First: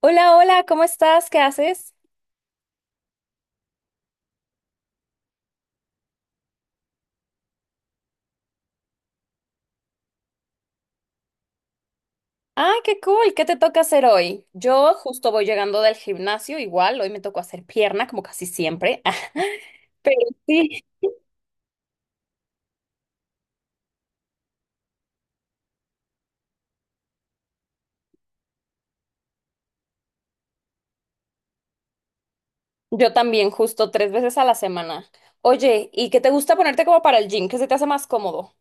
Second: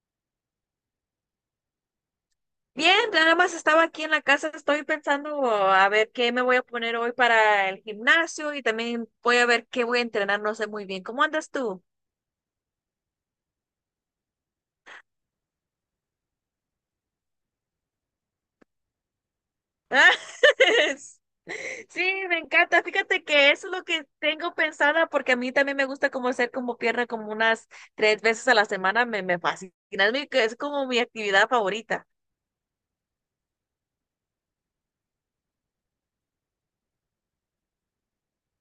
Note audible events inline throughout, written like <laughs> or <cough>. Hola, hola, ¿cómo estás? ¿Qué haces? Bien, nada más estaba aquí en la casa, estoy pensando a ver qué me voy a poner hoy para el gimnasio y también voy a ver qué voy a entrenar, no sé muy bien. ¿Cómo andas tú? Ah, qué cool, ¿qué te toca hacer hoy? Yo justo voy llegando del gimnasio, igual, hoy me tocó hacer pierna, como casi siempre. <laughs> Ah, Pero sí. <laughs> Sí, me encanta. Fíjate que eso es lo que tengo pensada porque a mí también me gusta como hacer como pierna como unas tres veces a la semana, me fascina, es como mi actividad favorita. Yo también, justo 3 veces a la semana. Oye, ¿y qué te gusta ponerte como para el gym? ¿Qué se te hace más cómodo?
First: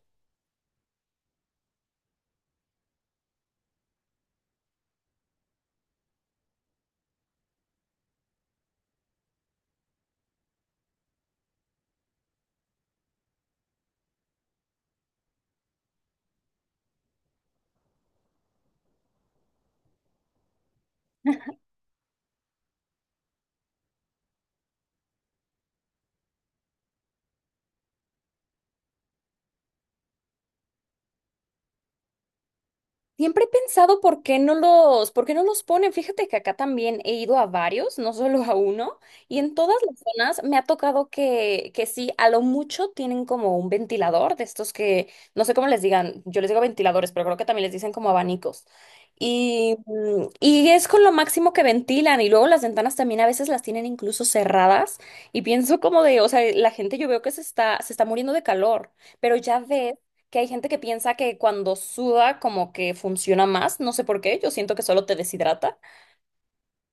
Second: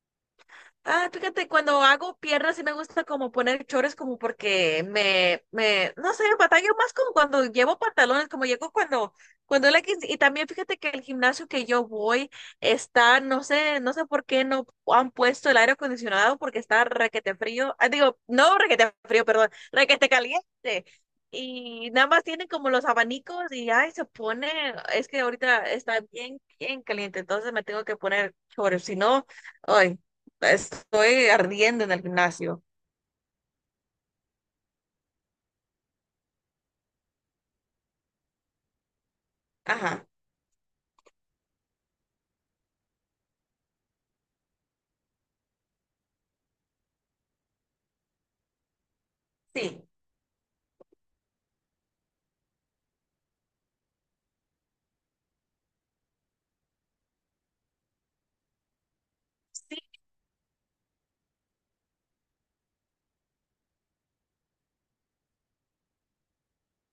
Ah, fíjate, cuando hago piernas sí me gusta como poner chores como porque no sé, batallo más como cuando llevo pantalones, como llego y también fíjate que el gimnasio que yo voy está, no sé por qué no han puesto el aire acondicionado porque está requete frío, digo, no requete frío, perdón, requete caliente. Y nada más tienen como los abanicos y ay, se pone, es que ahorita está bien, bien caliente, entonces me tengo que poner chores, si no, ay. Estoy ardiendo en el gimnasio. Siempre he pensado por qué no los, por qué no los ponen. Fíjate que acá también he ido a varios, no solo a uno, y en todas las Ajá, zonas me ha tocado que sí, a lo mucho tienen como un ventilador de estos que, no sé cómo les digan, yo les digo ventiladores, pero creo que también les dicen como abanicos. Y, sí. Y es con lo máximo que ventilan, y luego las ventanas también a veces las tienen incluso cerradas, y pienso como de, o sea, la gente yo veo que se está muriendo de calor, pero ya Sí, ves que hay gente que piensa que cuando suda como que funciona más, no sé por qué, yo siento que solo te deshidrata.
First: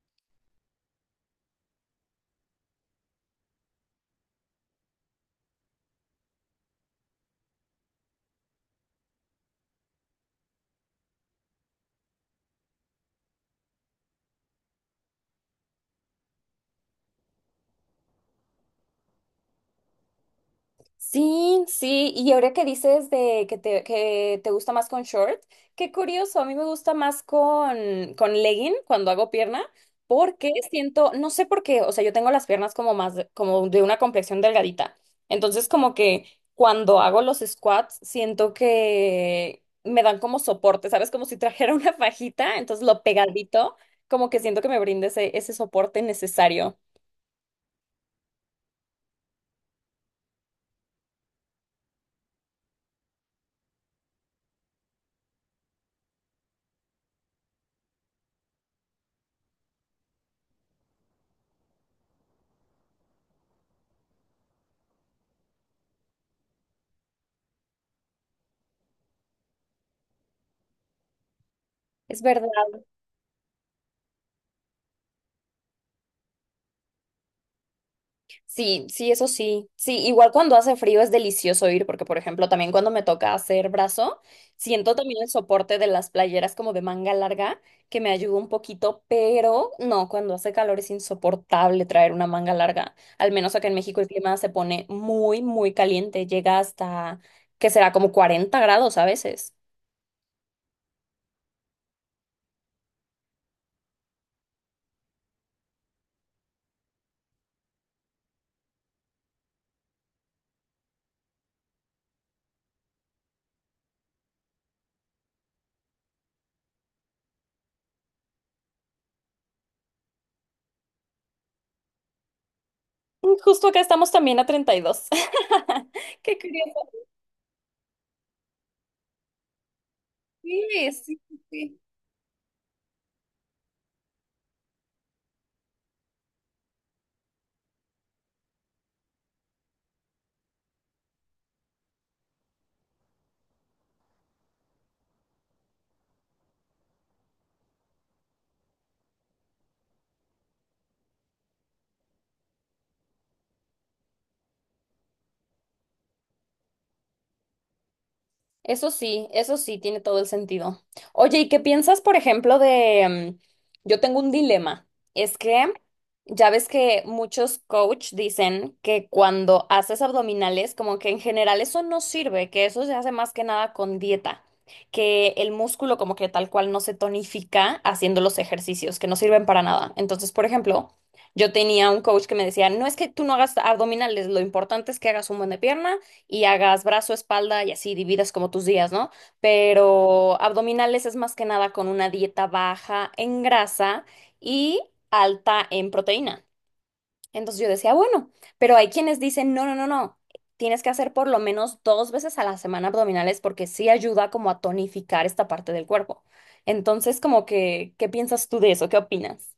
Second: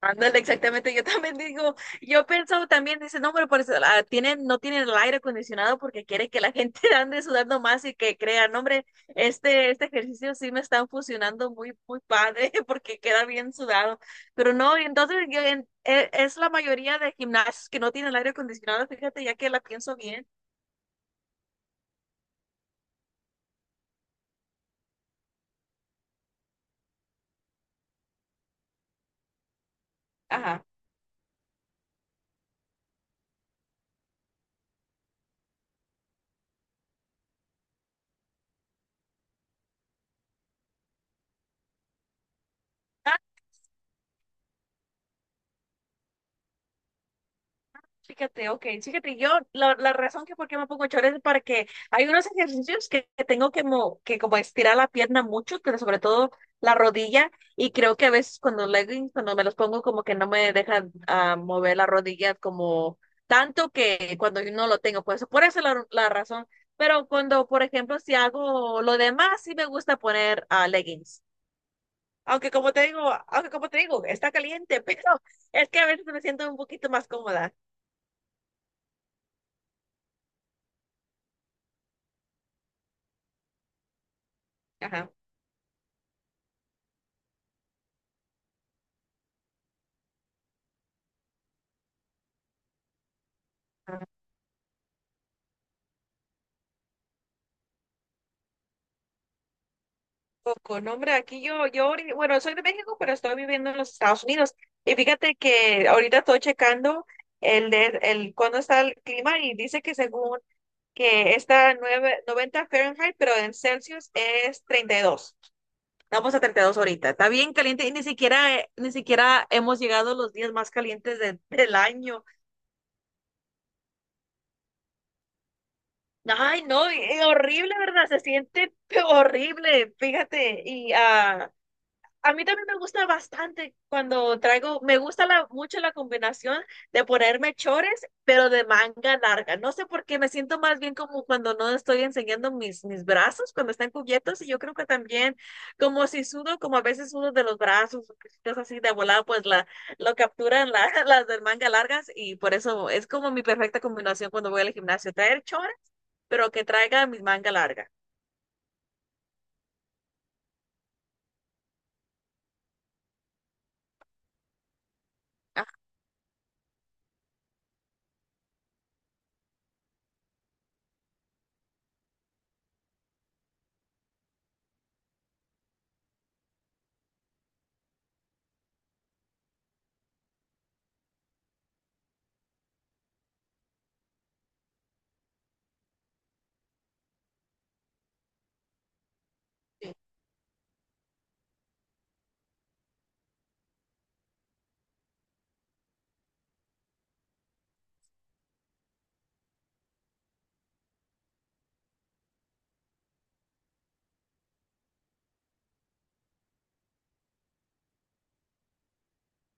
ándale, exactamente. Yo también digo, yo pensaba también, dice, no, pero por eso, no tienen el aire acondicionado porque quiere que la gente <laughs> ande sudando más y que crean, hombre, este ejercicio sí me están funcionando muy, muy padre <laughs> porque queda bien sudado. Pero no, y entonces es la mayoría de gimnasios que no tienen el aire acondicionado, fíjate, ya que la pienso bien. Sí, sí, y ahora que dices de que te gusta más con short, qué curioso, a mí me gusta más con legging cuando hago pierna, porque Ajá. siento, no sé por qué, o sea, yo tengo las piernas como más, como de una complexión delgadita, entonces como que cuando hago los squats siento que me dan como soporte, ¿sabes? Como si trajera <laughs> una fajita, entonces lo pegadito, como que siento que me brinde ese, ese soporte necesario. Fíjate, ok, fíjate, yo la razón que por qué me pongo chores es para que hay unos ejercicios que tengo que como estirar la pierna mucho, pero sobre todo la rodilla, y creo que a veces cuando leggings, cuando me los pongo como que no me dejan mover la rodilla como tanto que cuando yo no lo tengo, pues por eso la razón, pero cuando, por ejemplo, si hago lo demás, sí me gusta poner leggings. Es verdad. Aunque como te digo, aunque como te digo, está caliente, <laughs> pero es que a veces me siento un poquito más cómoda. Sí, sí, eso sí. Sí, igual cuando hace frío es delicioso ir, porque por ejemplo, también cuando me toca hacer brazo, siento Ajá. también el soporte de las playeras como de manga larga, que me ayuda un poquito, pero no, cuando hace calor es insoportable traer una manga larga. Al menos acá en México el clima se pone muy, muy caliente, llega hasta que será como 40 grados a veces. Poco, no, hombre, aquí bueno, soy de México, pero estoy viviendo en los Estados Unidos. Y fíjate que ahorita estoy checando cuándo está el clima y dice que según que está 90 Fahrenheit, pero en Celsius es 32. Vamos a 32 ahorita. Está bien caliente y ni siquiera, ni siquiera hemos llegado a los días más calientes del año. Justo acá estamos también a 32. <laughs> Qué Ay, curioso. no, y horrible, ¿verdad? Se siente <laughs> horrible, fíjate. Sí, Y, sí, ah, sí. a mí también me gusta bastante cuando traigo, me gusta mucho la combinación de ponerme chores, pero de manga larga. No sé por qué me siento más bien como cuando no estoy enseñando mis brazos, cuando están cubiertos. Y yo creo que también, como si sudo, como a veces sudo de los brazos, cosas así de volada, pues lo capturan <laughs> las del manga largas. Y por eso es como mi perfecta combinación cuando voy al gimnasio, traer chores, pero que traiga mi manga larga. Eso sí, eso sí, tiene todo el sentido. Oye, ¿y qué piensas, por ejemplo, de... Yo tengo un dilema. Es Ajá. que ya ves que muchos coach dicen que cuando haces abdominales, como que en general eso no sirve, que eso se hace más que nada con dieta, que el músculo como que tal cual no se tonifica haciendo los ejercicios, que no sirven para nada. Entonces, por ejemplo, yo tenía un coach que me decía, no es que tú no hagas abdominales, lo importante es que hagas un buen de pierna y hagas brazo, espalda y así dividas como tus días, ¿no? Pero abdominales es más que nada con una dieta baja en grasa y alta en proteína. Entonces yo decía, bueno, pero hay quienes dicen, no, no, no, no, tienes que hacer por lo menos 2 veces a la semana abdominales porque sí ayuda como a tonificar esta parte del cuerpo. Entonces, como que, ¿qué piensas tú de eso? ¿Qué opinas?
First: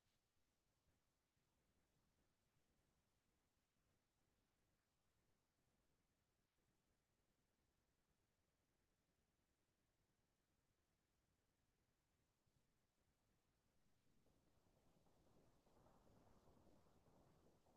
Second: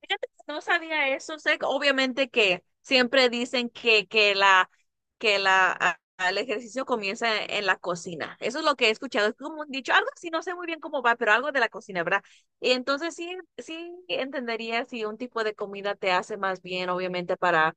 Fíjate que no sabía eso, sé que obviamente que siempre dicen que el ejercicio comienza en la cocina. Eso es lo que he escuchado, es como un dicho, algo así, no sé muy bien cómo va, pero algo de la cocina, ¿verdad? Y entonces sí, sí entendería si un tipo de comida te hace más bien, obviamente, para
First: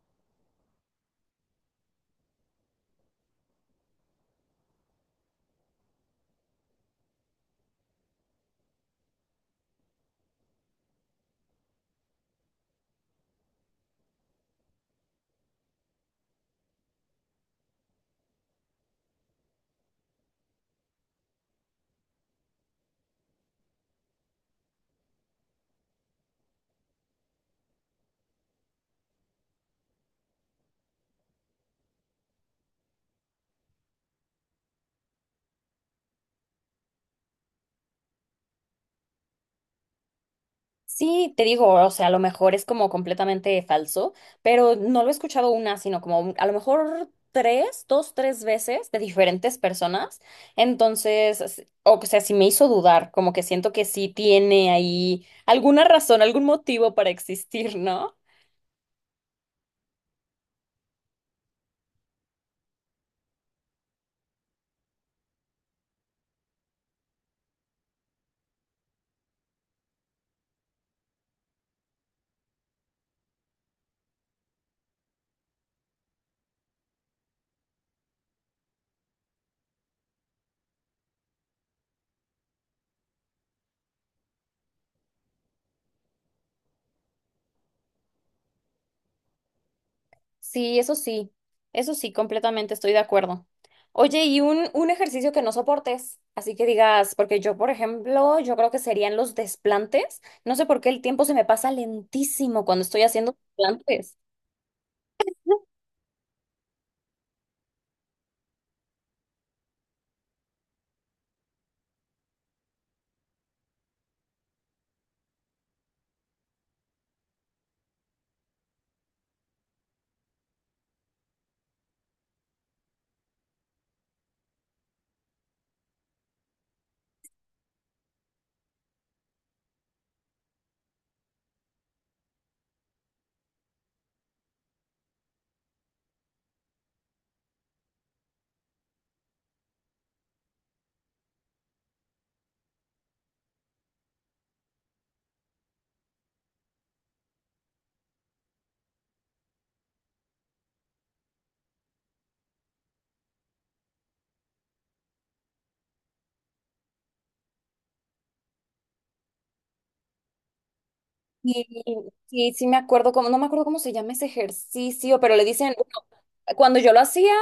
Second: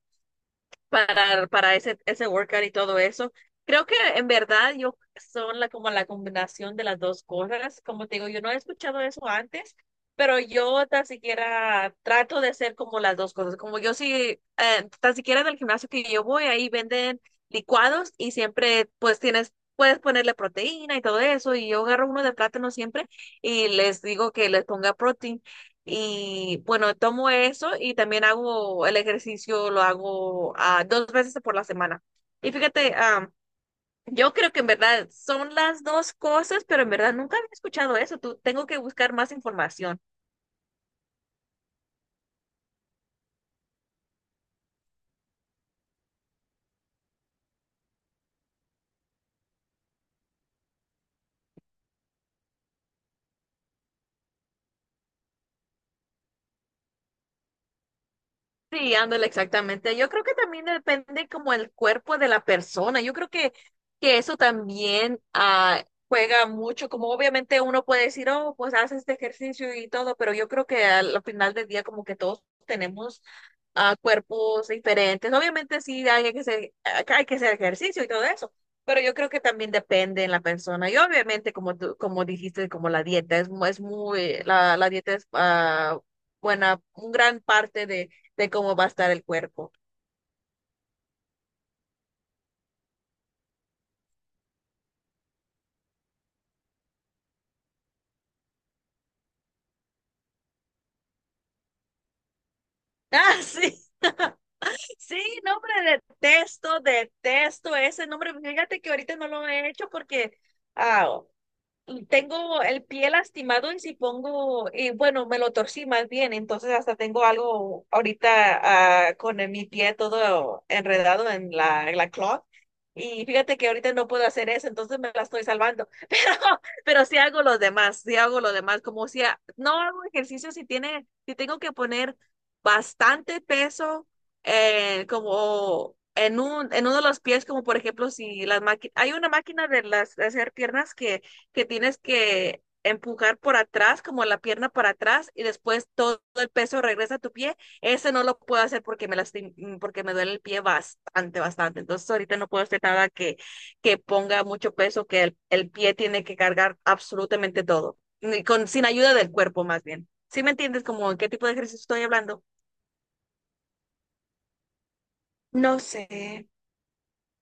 para, para ese workout y todo eso. Creo que en verdad yo son como la combinación de las dos cosas. Como te digo, yo no he escuchado eso antes, pero yo tan siquiera trato de hacer como las dos cosas. Como yo sí, tan siquiera en el gimnasio que yo voy, ahí venden licuados y siempre pues tienes, puedes ponerle proteína y todo eso. Y yo agarro uno de plátano siempre y les digo que les ponga proteína y bueno, tomo eso y también hago el ejercicio, lo hago dos veces por la semana. Y fíjate, yo creo que en verdad son las dos cosas, pero en verdad nunca había escuchado eso. Tú, tengo que buscar más información. Sí, te digo, o sea, a lo mejor es como completamente falso, pero no lo he escuchado una, sino como a lo mejor 3, 2, 3 veces de diferentes personas. Entonces, o sea, sí me hizo dudar, como que siento que sí tiene ahí alguna razón, algún motivo para existir, ¿no? Sí, ándale, exactamente. Yo creo que también depende como el cuerpo de la persona. Yo creo que eso también juega mucho, como obviamente uno puede decir, oh, pues haces este ejercicio y todo, pero yo creo que al final del día como que todos tenemos cuerpos diferentes. Obviamente sí hay que hacer ejercicio y todo eso, pero yo creo que también depende en la persona. Y obviamente como tú, como dijiste, como la dieta es muy, la dieta es buena, un gran parte de cómo va a estar el cuerpo. <laughs> Sí, eso sí, eso sí, completamente estoy de acuerdo. Oye, y un ejercicio que no soportes, así que digas, porque yo, por ejemplo, yo creo que serían los desplantes. No sé por qué el tiempo se me pasa lentísimo cuando estoy haciendo Ah, sí, desplantes. sí, nombre, detesto, detesto ese nombre. Fíjate que ahorita no lo he hecho porque ah, Tengo el pie lastimado y si pongo, y bueno, me lo torcí más bien, entonces hasta tengo algo ahorita con mi pie todo enredado en la cloth. Y fíjate que ahorita no puedo hacer eso, entonces me la estoy salvando. <laughs> Pero sí hago los demás, sí hago los demás, como si no hago ejercicio si si tengo que poner bastante peso como en en uno de los pies, como por ejemplo si las máquinas, hay una máquina de las de hacer piernas que tienes que empujar por atrás, como la pierna para atrás, y después todo el peso regresa a tu pie. Ese no lo puedo hacer porque porque me duele el pie bastante, bastante. Entonces ahorita no puedo hacer nada que ponga mucho peso, que el pie tiene que cargar absolutamente todo, ni con, sin ayuda del cuerpo más bien. ¿Sí me entiendes como en qué tipo de Y ejercicio estoy hablando? sí, sí me acuerdo cómo, no me acuerdo cómo se llama ese ejercicio, pero le No dicen, bueno, sé. cuando yo lo hacía,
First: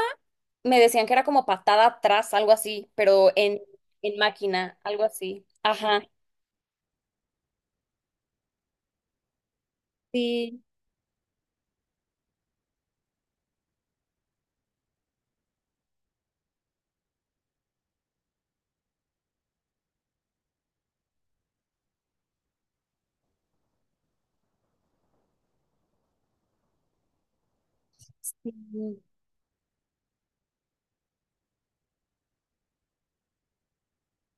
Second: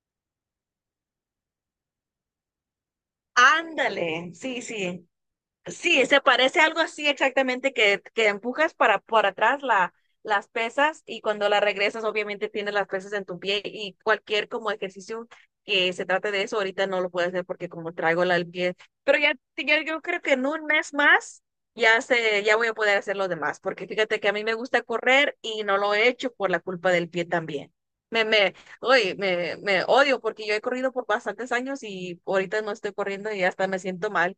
me decían que era como patada atrás, algo así, pero en Ándale, sí, máquina, algo sí. así. Ajá. Sí, se parece algo así exactamente que empujas para por atrás las Sí. pesas y cuando la regresas obviamente tienes las pesas en tu pie y cualquier como ejercicio que se trate de eso ahorita no lo puedo hacer porque como traigo la el pie. Pero ya yo creo que en un mes más ya voy a poder hacer lo demás porque fíjate que a mí me gusta correr y no lo he hecho por la culpa del pie también. Me, Sí. me, Uy, me odio porque yo he corrido por bastantes años y ahorita no estoy corriendo y hasta me siento mal.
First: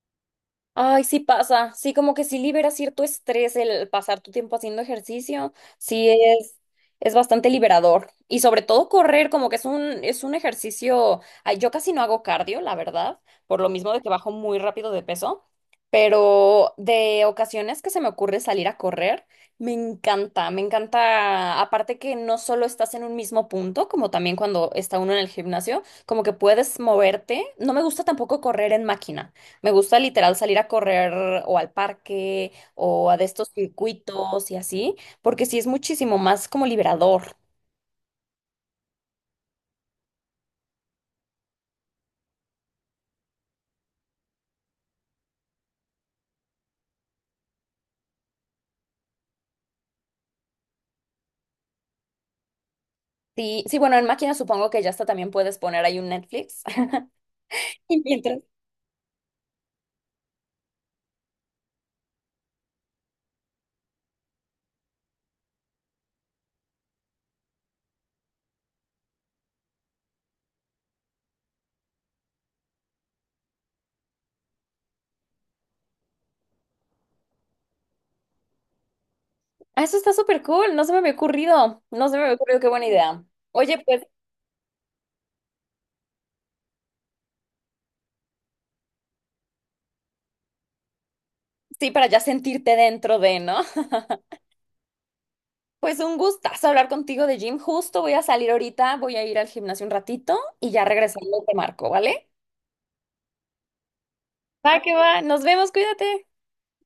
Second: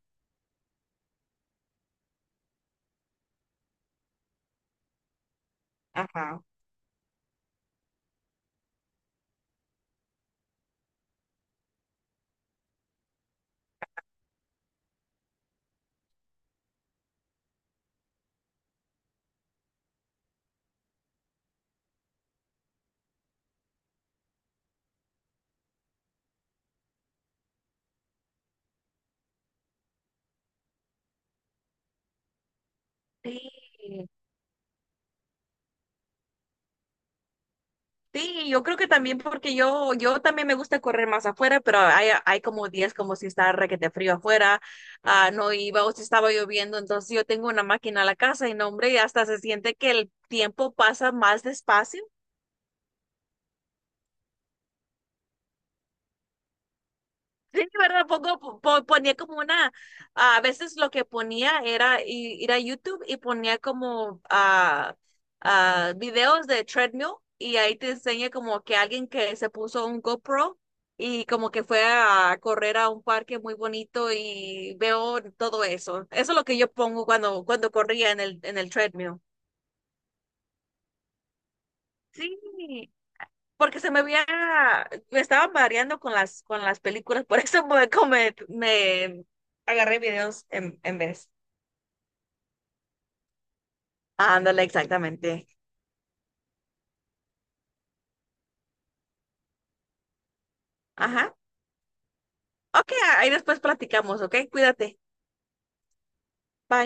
Ay, sí pasa, sí, como que sí libera cierto estrés el pasar tu tiempo haciendo ejercicio, sí Ajá. Es bastante liberador. Y sobre todo correr, como que es un ejercicio, ay, yo casi no hago cardio, la verdad, por lo mismo de que bajo muy rápido de peso, pero de ocasiones que se me ocurre salir a correr, me encanta, aparte que no solo estás en un mismo punto, como también cuando está uno en el gimnasio, como que puedes moverte, no me gusta tampoco correr en máquina. Me gusta literal salir a correr o al parque o a de estos Sí, circuitos y así, porque sí es muchísimo más como liberador. sí, yo creo que también porque yo, también me gusta correr más afuera, pero hay como días como si está requete frío afuera, no iba o si estaba lloviendo, entonces yo tengo una máquina a la casa y no, hombre, hasta se siente que el tiempo pasa más despacio. Sí, sí, bueno, en máquina supongo que ya hasta también puedes poner ahí un Netflix. <laughs> Sí, Y ¿verdad? mientras. Pongo, po- ponía como una, A veces lo que ponía era ir a YouTube y ponía como videos de treadmill y ahí te enseña como que alguien que se puso un GoPro y como que fue a correr a un parque muy bonito y veo todo eso. Eso es lo que yo pongo cuando, cuando corría en el treadmill. Ah, eso está súper cool, no se me había ocurrido, no se me había ocurrido, qué buena Sí, idea. porque Oye, pues me estaba mareando con con las películas, por eso <laughs> como me agarré videos en vez. sí, para ya sentirte dentro de, ¿no? <laughs> Ándale, exactamente. Pues un gustazo hablar contigo de gym, justo voy a salir ahorita, voy a ir al gimnasio un ratito y ya Ajá. regresando te marco, ¿vale? Ok, ahí después platicamos, ok, Va que cuídate. va, nos vemos, cuídate. Bye.